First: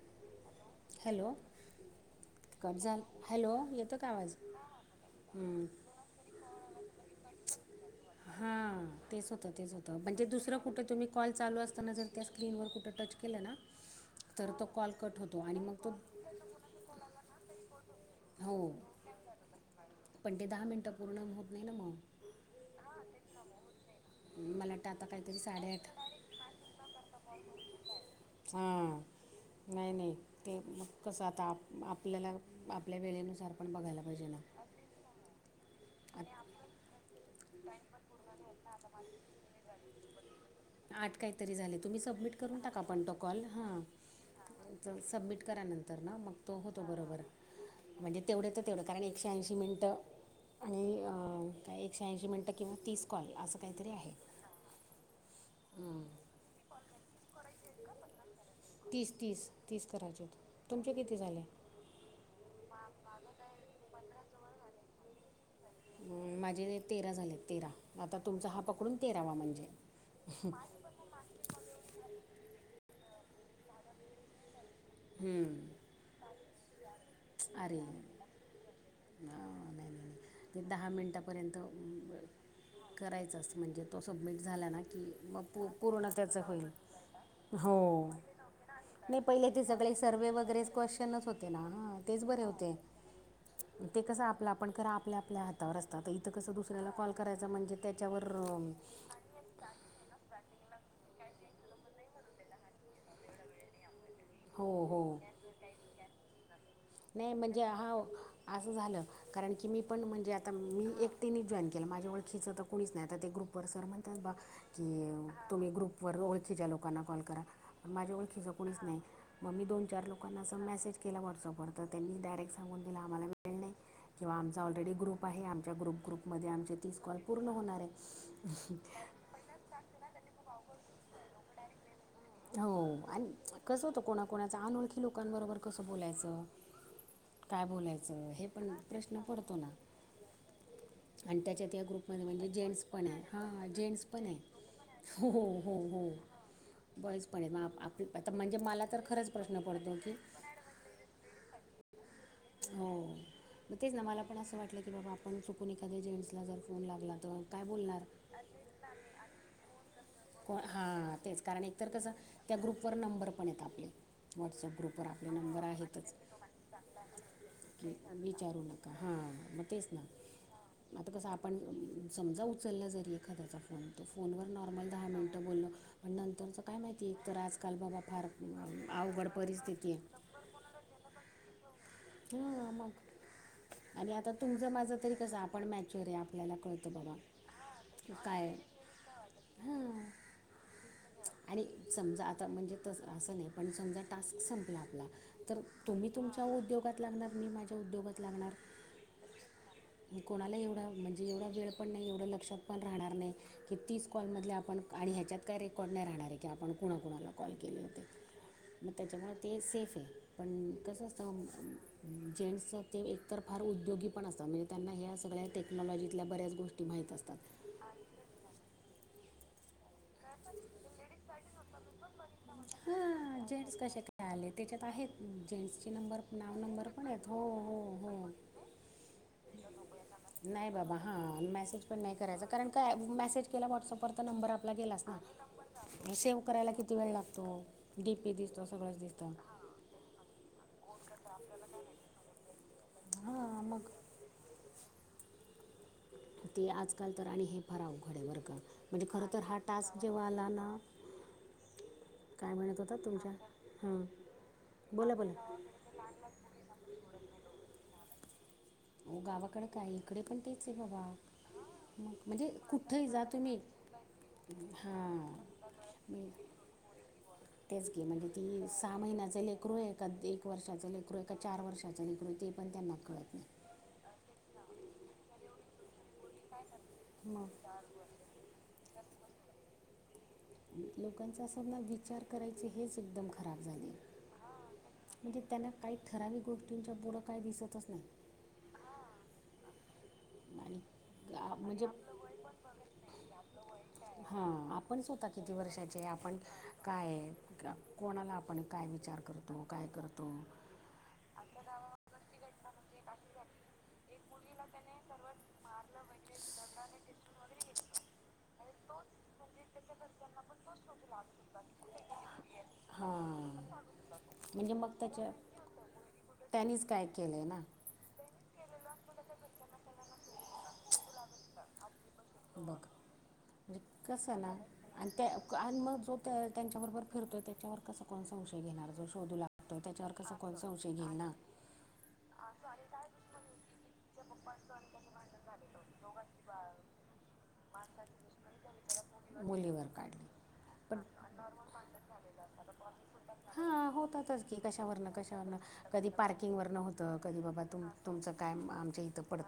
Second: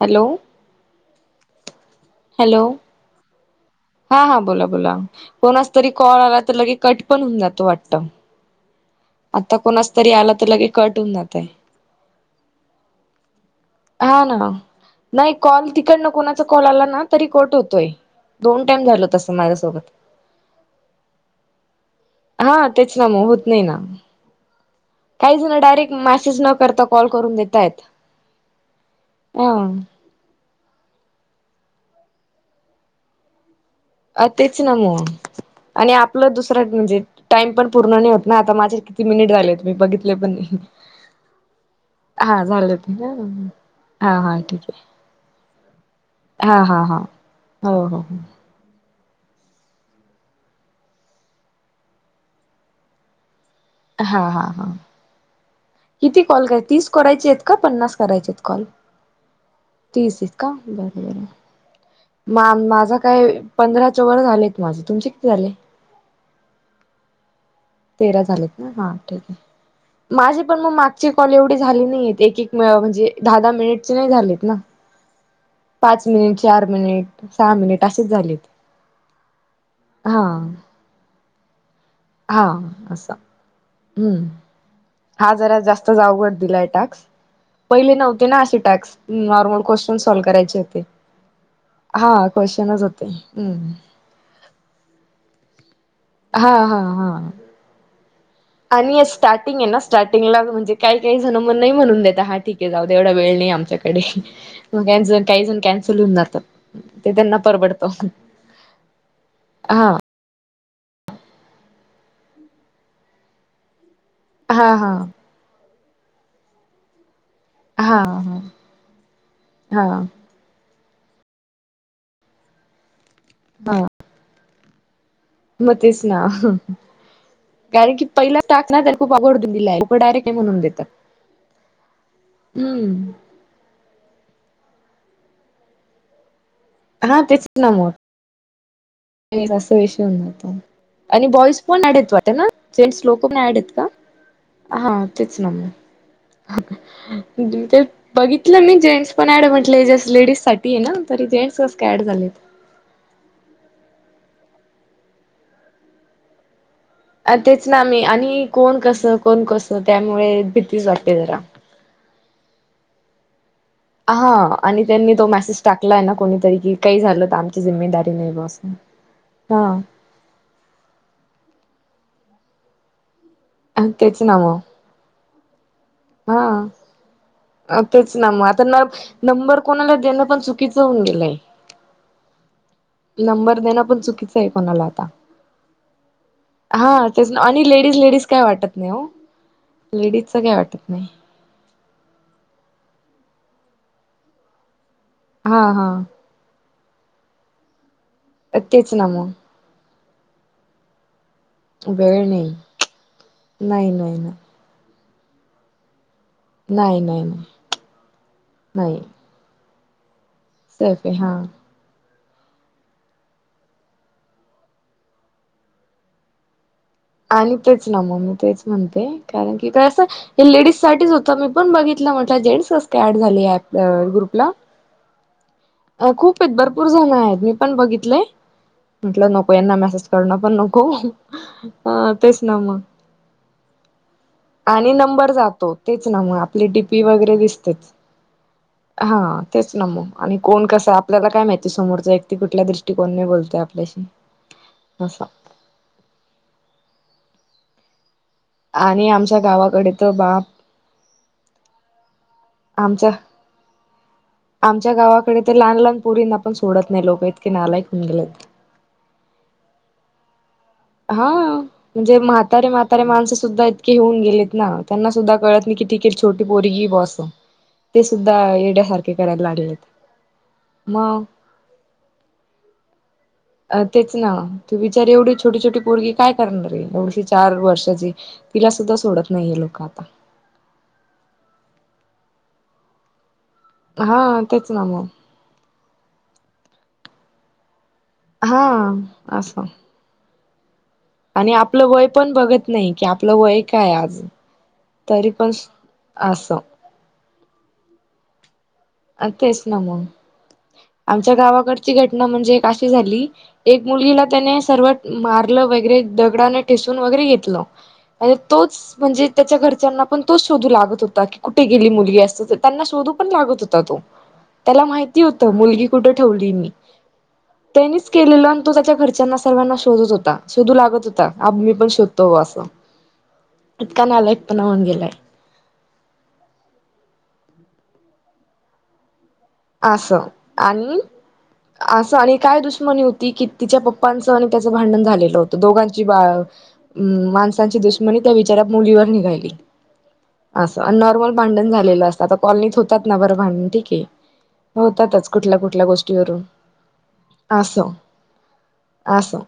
Hello hello hello cut झाला hello येतो का हा आवाज हा बोला बोला कोणा हं. तरी कॉल आला तर लगे कट पणऊ जातो वाटत हां तेच होतं तेच होतं म्हणजे तर दुसरं लगे कुठं कट तुम्ही होऊन कॉल जातय चालू असताना जर त्या स्क्रीनवर कुठं टच केलं ना हा ना तर तो कॉल कट नाही होतो आणि कॉल मग तो तिकडन कोणाचा कॉल आला ना तरी कोट होतोय हो दोन टाइम झाल तसं माझ्यासोबत पण दहा मिनट पूर्ण होत नाही ना मग हा तेच नाम होत नाही ना मला वाटतं आता काही काहीतरी जण साडेआठ डायरेक्ट मेसेज न करता कॉल करून देताय हम नाही नाही ते मग कसं आता आपल्याला आपल्या वेळेनुसार पण बघायला पाहिजे अ तेच ना मग आणि आपलं दुसरं म्हणजे टाइम पण पूर्ण नाही होत ना आता माझे किती मिनिट झाले हो मी बघितले पण नाही आठ काहीतरी झाले तुम्ही सबमिट हा करून झाले टाका ते पण तो कॉल हां हा हा ठीक आहे तर सबमिट करानंतर तर ना मग तो हा हा होतो हा बरोबर हो हो म्हणजे तेवढे तर तेवढ कारण एकशे ऐंशी मिनटं आणि का एकशे ऐंशी मिनटं किंवा तीस कॉल असं काहीतरी आहे हा हा हा किती कॉल कररा तीच करायची का पन्नास करायचे कॉल तीस तीस तीस करायचे आहेत का तुमचे बरोबर किती आहे झाले मा माझा काय पंधरा च वर झालेत माझे तुमचे किती झाले माझे तेरा झाले तेरा आता तेरा तुमचा झालेत हा ना पकडून ठीक तेरावा म्हणजे माझे पण मग मागची कॉल एवढी झाली नाही एक एके म्हणजे दहा दहा मिनिट नाही झालेत ना हम्म. पाच मिनिट चार मिनिट सहा मिनिट अरे असेच झालेत हा नाही दहा मिनट ह बर हा असं करायच अस म्हणजे तो हम्म सबमिट झाला ना कि हा मग जरा जास्तच पूर्ण त्याच अवघड होईल दिलाय टास्क हो पहिले नव्हते ना अ टॅक्स नाही नॉ पहिले ते सगळे सर्वहे वगैरे क्वेश्चनच होते ना हा तेच बरे होते क्वेश्चनच हम्म ते कसं आपलं आपण करा आपल्या आपल्या हातावर असतात इथं हा कसं हा दुसऱ्याला हा कॉल करायचा म्हणजे त्याच्यावर अं, आणि स्टार्टिंग आहे ना स्टार्टिंगला म्हणजे काही काही जण मण नाही म्हणून दता हा ठीक आहे जाऊ देवढ वेळ नाही आमच्याक हो मग हो काही जण कॅन्सल होऊन जातात ते नाही त्यांना म्हणजे परबडत हा असं कारण की मी पण म्हणजे मी एकटीने जॉईन केलं माझ्याओळखीचं तर कोणीच नाही आता ते ग्रुपवर सर म्ह तर बघ हा की हा तुम्ही ग्रुपवर ओळखीच्या लोकांना कॉल करा ण हा माझ्या हा ओळखीच कोणीच नाही मग मी दोन हा चार लोकांना मेसेज केला व्हॉटसअपवर तर त्यांनी डायरेक्ट सांून दि आम्हाला मिळल नाही हा किंवा आमचा ऑलरेडी ग्रुप आहे आमच्या मग ग्रुप तेच ना ग्रुपमध्ये आमचे तीस कॉल पूर्ण होणार कारण की पहिला टाक आहे ना तर खूप अघडतून दिला डायरेक्ट म्हणून देतात हो हम्म आणि कसं होतं कोणा कोणाच अनोळखी लोकांबरोबर कसं बोलायचं हा तेच काय नामर बोलायचं हे पण प्रश्न नाही पडतो ना त विष नता आणि त्याच्यात या ग्रुप म म्हणजे जेंट्स पण लोक आहे ऍड हा आहेत का जेंट्स पण आहे हा हो तेच ना हो हो हो बॉईज पण आहेत मग आप आपली आता म्हणजे बघितलं मी मला तर जेंट्स खरंच पणड प्रश्न म्हटलं पडतो जस की लेडीज साठी ना तरी जेंट्स ऐड झाली हो मग तेच ना मला पण असं वाटलं की बाबा आपण चुकून एखाद्या जेंट्सला जर फोन लागला अ तर काय तेच ना मी बोलणार आणि कोण कस कोण कसं त्यामुळे हा भीतीच वाटते जरा तेच कारण एकतर कसं त्या ग्रुपवरर नंबर पण येत आपले हा व्हॉट्सअप आणि ग्रुपवर त्यांनी तो आपले मेसेज नंबर टाकलाय ना आहेतच कोणीतरी कि काही झालं तर आमची की जिम्मेदारी नाही विचारू बसून नका हां मग तेच ना आता कसं आपण समजा उचलला जरी एखाद्याचा फोन होतो तेच ना फोनवर मग नॉर्मल दहा मिनटं बोललो पण नंतरचं काय माहिती एक तर आजकाल हा बाबा तेच फार ना मग आता अम, न अवघड नंबर परिस्थिती कोणाला देणं पण चुकीचं म्हुलंय ह मग देणं पण आणि आता चुकीचं आहे तुमच कोणाला माझ आता तरी कस आपण मॅच्यर आहे आपल्याला कळतो बघ हा आणि लेडीज लेडीज काय वाटत नाही हो लेडीज काय वाटत नाही आणि समजा आता म्हणजे त असं नाही पण समजा टास्क संपला आपला तर हा तुम्ही हा तुमच्या उद्योगात लागणार मी माझ्या उद्योगात. लागणार अतच ना म कोणाला एवढं म्हणजे म्हे एवढा वेळ पण नाही एवढं लक्षात पण राहणार नाही की नाही नाही तीच नाही कॉलमधले आपण. आणि ह्याच्यात काय रेकॉर्ड नाही राहणार आहे. की आपण नाही नाही नाही कुणाकुणाला कॉल केले होते मग नाही त्याच्यामुळे ते सेफ. आहे पण सेफ आहे हा तसंचत. जेंट्स ते एकतर फार उद्योगी पण असतात म्हणजे त्यांना ह्या सगळ्या टेक्नॉलॉजीतल्या बऱ्याच गोष्टी माहीत आणि असतात तेच ना मग मी तेच म्हणते कारण की असं. हे लेडीज साठीच होत मी पण बघितलं म्हटलं जेंट्स कस का ऍड हां झाले जेंट्स कसे काय आले ग्रुपला त्याच्यात आहेत जेंट्सचे नंबर खूप आहेत नाव नंबर भरपूर पण जण आहेत हो मी पण हो बघितलंय हो. म्हटलं नको यांना मेसेज करणं पण नाही नको बाबा हां मॅसेज अ तेच ना मग व्हटसअपवर आणि नंरलाेला ना. नंबर जातो तेच ना सेव्ह आपली करायला किती टडीपी वेळ वगैरे लागतो दिसतेच डी पी दिसतो सगळंच हा दिसतं तेच नम आणि कोण कस आपल्याला काय माहिती समोरच एकती कुठल्या दृष्टिकोनने बोलत हां मग आपल्याशी आसा. ते आजकाल तर आणि हे फराव म्हणजे आणि खर आमच्या तर हा गावाकडे टास्क तर जेव्हा बा आला ना. काय म्हत होता आमच्या तुमच्या आमच्या बोला बोला गावाकडे तर लहान लहान पोरीं पण सोडत नाही लोक इतके नालायकन गेलेत. हो गावाकडे काय इकडे पण ते हा म्हणजे म्हातारे म्हातारे कुठंही जा माणसं तुम्ही सुद्धा इतके होऊन गेलेत ना त्यांना सुद्धा हां कळत. किती क मी छटी पोरीी बस. तेच घे म्हणजे ती सहा महिन्याच लेकरो लागलेत आहे का एक वर्षाचा लेकरो मग आहे का चार वर्षाचा लेकरो आहे ते. पण त्यांना कळत नाही. अ तेच ना तू विचारारी एवढी छोटी छोटी परगी काय करणार रे एवढशी चार वर्षाची तिला सुद्धा सोडत नाहीये लोक आता लोकांचा असं ना विचार करायचे हेच एकदम ख. खराब झाली आहे हा तेच ना मग म्हणजे त्यांना काही ठराविक गोष्टींच्या पुढं काही दिसतच नाही. हा असं. आणि आ- आपलं म्हणजे वय पण बघत नाही की आपलं वय काय आज हां आपण स्वतः तरी पण किती वर्षाचे आपण असं काय आहे कोणाला. आपण काय विचार अ तेच करतो ना काय मग करतो आमच्या गावाकडची घटना म्हणजे काशी झाली एक मुलगीला. त्याने सर्वात मारलं वगैरे दगडाने ठेसून वगैरे घेतलं. आणि तोच म्हणजे त्याच्या घरच्यांना पण तोच शोधू लागतं होता की कुठे गेली मुलगी असत, तर त्यांना शोध पण लागत होता हां तो म्हणजे त्याला मग माहिती त्याच्या होत मुलगी कुठ ठेवली मी. त्यांनीच काय केलं आहे ना त्यानीच केलेल आणि तो त्याच्या घरी. घरच्यांना सर्वांना शोधत होता शोधू लागत होता मी पण शोधतो असं. बघ इतका म्हणजे कसं ना नालायकपणा होऊन गेलाय त्या आणि मगं जो त्यांच्याबरोबर फिरतोय. त्याच्यावर कसा कोण संशय घेणार जो शोधू ला असं आणि असं आणि काय दुश्मनी होती की तिच्या पप्पा पंच त्याचं भांडण झालेलं होत दोघांची माणसांची दुष्मनी त्या बिचार्‍या मुलीवर निघाली. मुलीवर काढ. असं नॉर्मल भांडण झालेलं असतं आता कॉलनीत होतात ना बरं भांडण ठीके. कशावरन कशावरन कधी पार्किंगवरनं होत कधी बा असं तुमचं काय आम असं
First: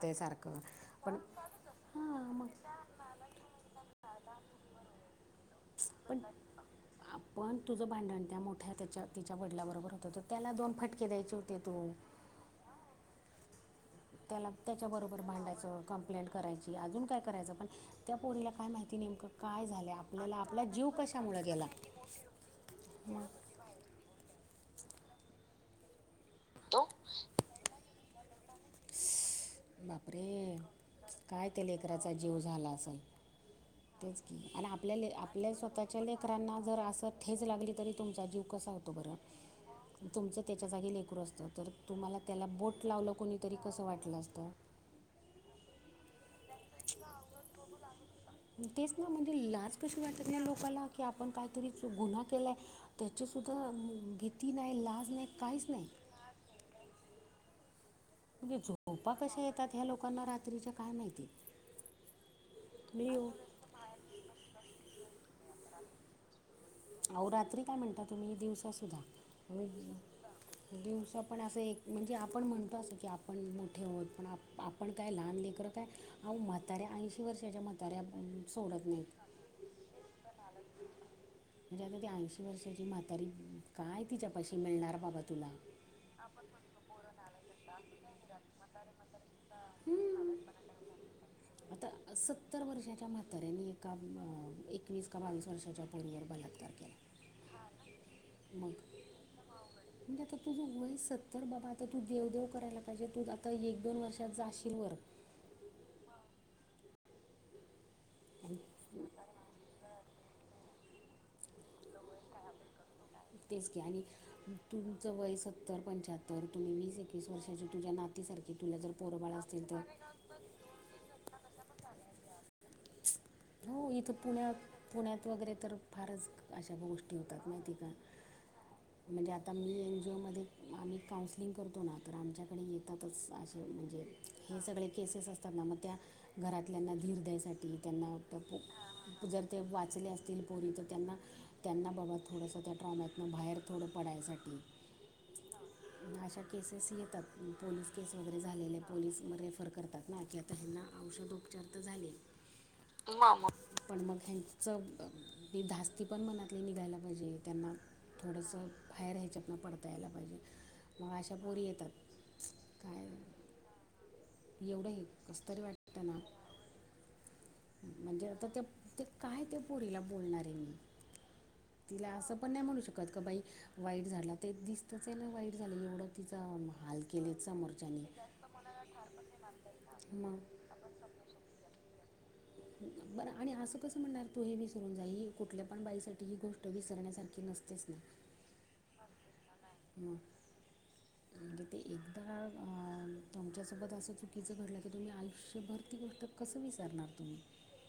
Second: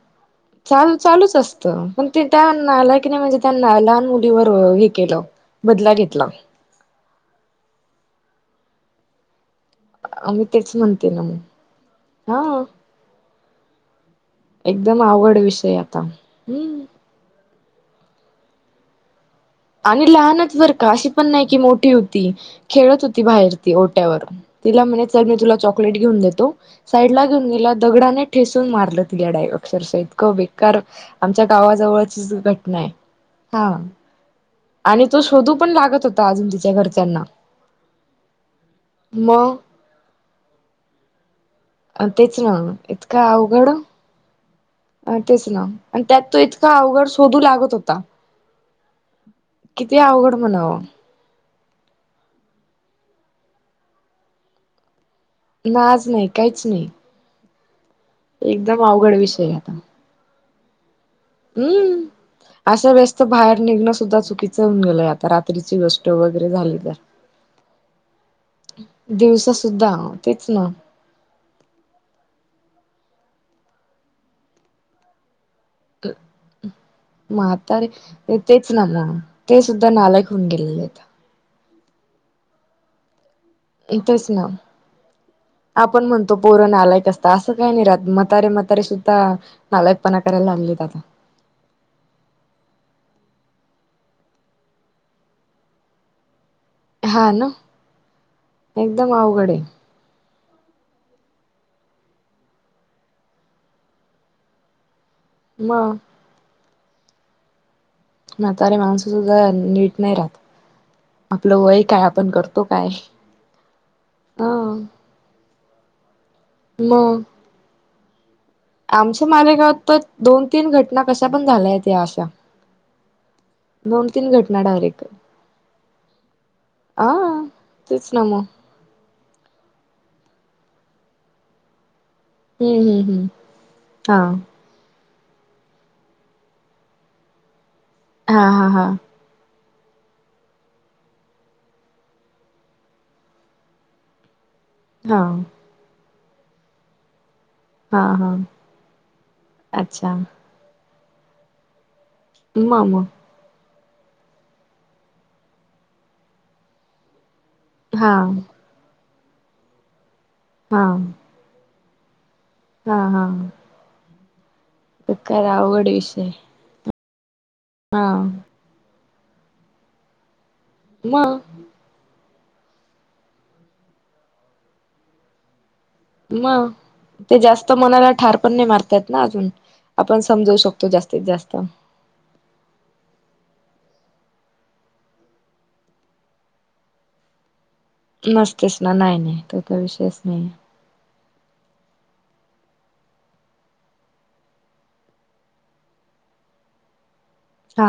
चालू चालूच असत पण हां ते मग त्यांना आलं की नाही म्हणजे त्यांना आलं. लहान मुलीवर हे केलं. बदला पण घेतला आपण तुझ भांडण त्या मोठ्या त्याच्या तिच्या बरोबर होत मी त्याला तेच दोन फटके म्हणते ना मग द्यायचे होते तू. हा त्याला त्याच्या एकदम बरोबर आवघड विषय भांडायचं आता कंप्लेंट करायची हम्म. अजून काय करायचं पण. त्या पोरीला कायं माहिती नेमकं. काय झालं आणि आपल्याला लहानच आपला बर जीव का अशी पण कशामुळे नाही की गेला मोठी होती खेळत होती बाहेर ती ओट्यावरून. तिला म्हणे च मी तुला चॉकलेट घेऊन देतो साईड ला घेऊन गेला दगडाने ठेसून मारलं. येडा आहे अक्षरशः इतकं बापरे बेकार आमच्या काय त्या लेकराचा गावाजवळचीच जीव झाला घटना आहे. असेल हा तेच की आणि आपल्याला तो आपल्या शोधू पण स्वतःच्या लागत होता अजून लेकरांना तिच्या जर असं घरच्यांना ठेच लागली तरी तुमचा जीव कसा होतो बरं. मग तुमचं त्याच्या जागी लेकरू असत तर तुम्हाला तेच त्याला ना बोट लावलं कोणीतरी कसं वाटलं असत. अ तेच ना आणि त्यात तो इतका अवघड शोधू लागत होता. तेच म्हणजे लाज किती कशी वाटत अवघड या म्हणावं लोकांला की आपण - गुन्हा केलाय त्याची सुधा भिती नाही लाज नाही. लाज नाही काहीच नाही. म्हणजे एकदम झोपा अवघड कशा विषय येतात आता ह्या लोकांना रात्रीच्या काय माहीत. हम्म असं व्यस्त बाहेर निघणं सुद्धा चुकीचं होऊन गेलयं आता. ची गोष्ट वगैरे झाली. तर. अहो रात्री काय म्हणता तुम्ही दिवसा सुद्धा. दिवसा सुद्धा तेच ना [inaudible] दिवसा पण असं एक म्हणजे आपण म्हणतो असं की, आपण मोठे आहोत पण आप आपण काय लहान लेकरं. काय अहो म्हाताऱ्या ऐंशी वर्षाच्या म्हाताऱ्या म्हातारे अं, तेच ना सोडत नाहीत मग ते सुद्धा नालायक होऊन गेले. [inaudible] म्हणजे आता ती ऐंशी वर्षाची म्हातारी. काय तेच ना तिच्यापाशी मिळणार बाबा तुला आपण म्हणतो पोर नालायक असतात असं काय नाही राहत म्हातारे म्हातारे. सुद्धा नालायकपणा करायला लागलीत आता. आता सत्तर वर्षाच्या म्हाताऱ्यानी. एका एकवीस का बावीस वर्षाच्या पोरीवर बलात्कार. केला हा ना मग एकदमं अवघड आहे. म्हणजे आता तुझं वय सत्तर तर बाबा आता तू देवदेव करायला पाहिजे तू आता एक दोन वर्षात जाशील वर. मगं म्हातारी माणसं सुद्धा नीट नाही राहतं. आपलं वय कायं आपण करतो कायं. तेच के आणि तुमचं वय सत्तर पंच्याहत्तर तुम्ही वीस मग एकवीस वर्षाचे तुझ्या नात आमच्या मालेगावात तर दोन तीन घटना कशा पण झाल्यात या अशा हो दोन इथं तीन पुण्यात घटना डायरेक्ट पुण्यात वगैरे तर फारच अशा आ गोष्टी होतात माहिती का तेच ना मग म्हणजे आता मी मध्ये आम्ही काउन्सलिंग करतो ना तर आमच्याकडे हम्म हम्म येतातच हम्म असे म्हणजे हा हे सगळे केसेस असतात ना मग त्या घरातल्याना धीर द्यायसाठी त्यांना त्या हा हा हा पो जर ते वाचले असतील पोरी तर त्यांना त्यांना बाबा थोडंसं त्या ट्रोमातून बाहेर थोडं पडायसाठी हा अशा केसेस येतात पोलीस हा केस हा वगैरे झालेले पोलीस रेफर करतात अच्छा ना की आता हेना औषधोपचार तर झाले मग मग ह्यांचं धास्ती पण मनातली निघायला पाहिजे त्यांना हा थोडंसं बाहेर ह्याच्यातन पडता यायला पाहिजे हा मग अशा पोरी येतात हा काय हा एवढं हे तर कस काय तरी अवघड वाटतं ना विषय हा म्हणजे आता ते ते काय त्या पोरीला बोलणार आहे मी नाही तिला असं पण नाही म्हणू शकत क बाई वाईट झाला ते दिसतंच वाईट झालं एवढं तिचा मग हाल ते केलेत जास्त समोरच्याने मनाला ठार जास्त पण नाही कोणाला ठार मारतायत ना पण नाही अजून मारता येत आपण ना. मग समजवू शकतो जास्तीत जास्त ह बरं आणि असं कसं म्हणणार तू हे विसरून जाई ही कुठल्या पण बाईसाठी ही गोष्ट विसरण्यासारखी नसतेच नाही नसतेच ना नाही नाही तो तर मग विषयच नाही म्हणजे ते एकदा अ तुमच्यासोबत असं चुकीचं घडलं तर तुम्ही आयुष्यभरती गोष्ट कसं विसारणार तुम्ही हा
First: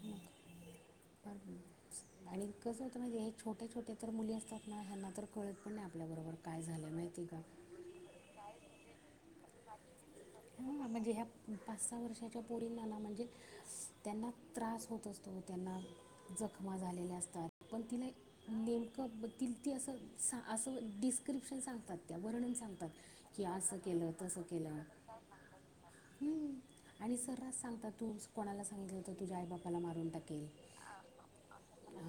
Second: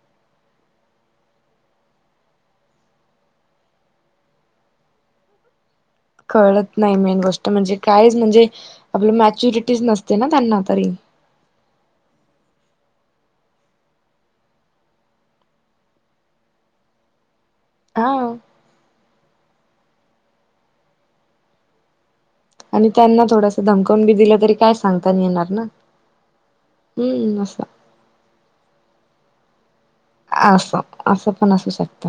[unintelligible] आणि कसं होतं म्हणजे छोट्या छोट्या तर मुली असतात ना ह्यांना तर कळत पण नाही आपल्याबरोबर काय कळत झालं नाही मेन माहिती आहे का गोष्ट म्हणजे कायच म्हणजे आपलं मॅच्युरिटी नस ह म्हणजे ह्या पाच सहा वर्षाच्या पोरीला म्हणजे त्यांना त्रास होत असतो त्यांना जखमा झालेले असतात पण तिला हा नेमकं ततील ती असं असं डिस्क्रिप्शन सांगतात त्या वर्णन सांगतात आणि त्यांना कि थोडस असं धमकवून केलं बी दिलं तसं तरी काय केलं सांगता नाही येणार ना हम्म आणि हम्म सर्रास असं. सांगतात तूच कोणाला सांगितलं होत तुझ्या आई बाप असं असं पण असू शकत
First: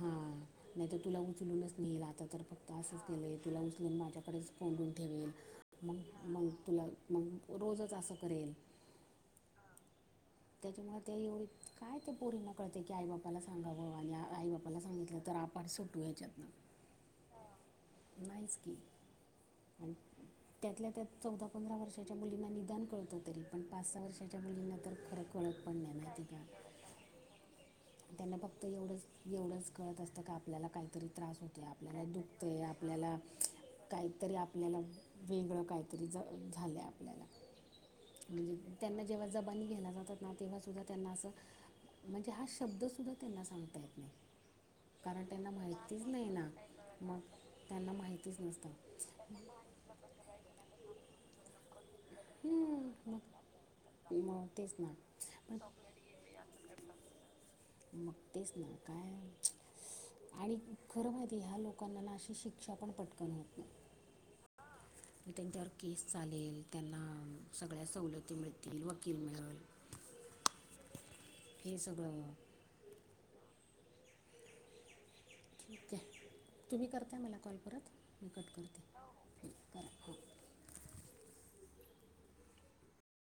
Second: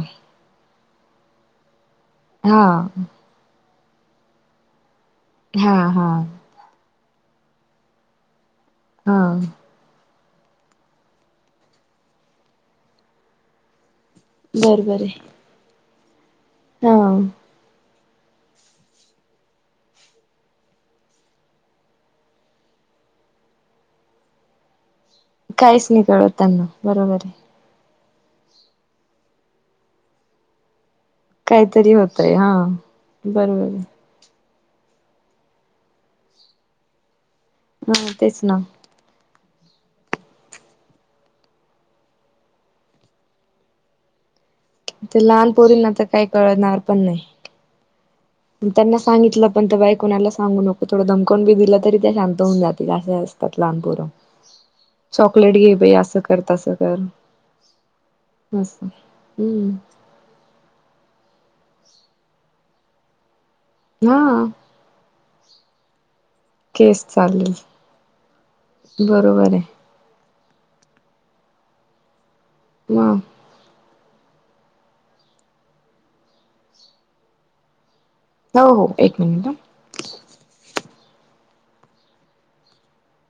मेल आता तर हा फक्त असंच केलंय तुला उचलून माझ्याकडेच कोंडून ठेवेल हा मग हा मग तुला मग रोजच असं करेल हा त्याच्यामुळे ते एवढी काय ते पोरी न कळते की आई बापाला सांगावं आई बापाला बरोबर सांगितलं आहे तर आपण सुटू ह्याच्यातन हा नाहीच की त्यात ल्या त्यात चौदा पंधरा वर्षाच्या मुलींना निदान कळत तरी पण पाच सहा वर्षाच्या [unintelligible] ना तर खर काहीच नाही कळत त्यांना बरोबर आहे त्यांना फक्त एवढंच एवढंच कळत असतं का आपल्याला काही तरी त्रास होते काहीतरी आपल्याला होतय हा दुखतय आपल्याला बरोबर काहीतरी आप वेगळ काहीतरी झाल आपल्याला हा तेच म्हणजे ना त्यांना जेव्हा जबानी घेयायला जातात ना तेव्हासुद्धा त्यांना असं म्हणजे हा श शब्दसुद्धा त्यांना सांगता येत नाही कारण ते लहान त्यांना पोरींना तर माहितीच काही नाही ना कळणार पण मग नाही त्यांना माहिती त्यांना सांगित पण तर बाय कोणाला सांगु नको थोडं धमकवुन बी दिल शांत होऊन जात हम्म, मग असतात लहानपर मग तेच ना चॉकलेट पण घे अस करत अस तर अन ऎंटिलेजेबल की ह्या लोकांना ना अशी शिक्षा पण पटकन होत नाही. हा त्यांच्यावर केस चालेल. त्यांना केस चालेल सगळ्या सवलती मिळतील वकील बरोबर मिळेल. आहे फी सगळं हम ठीक आहे तुम्ही करताय मला कॉल परत मी कट हो हो करते एक करा हां मिनिट.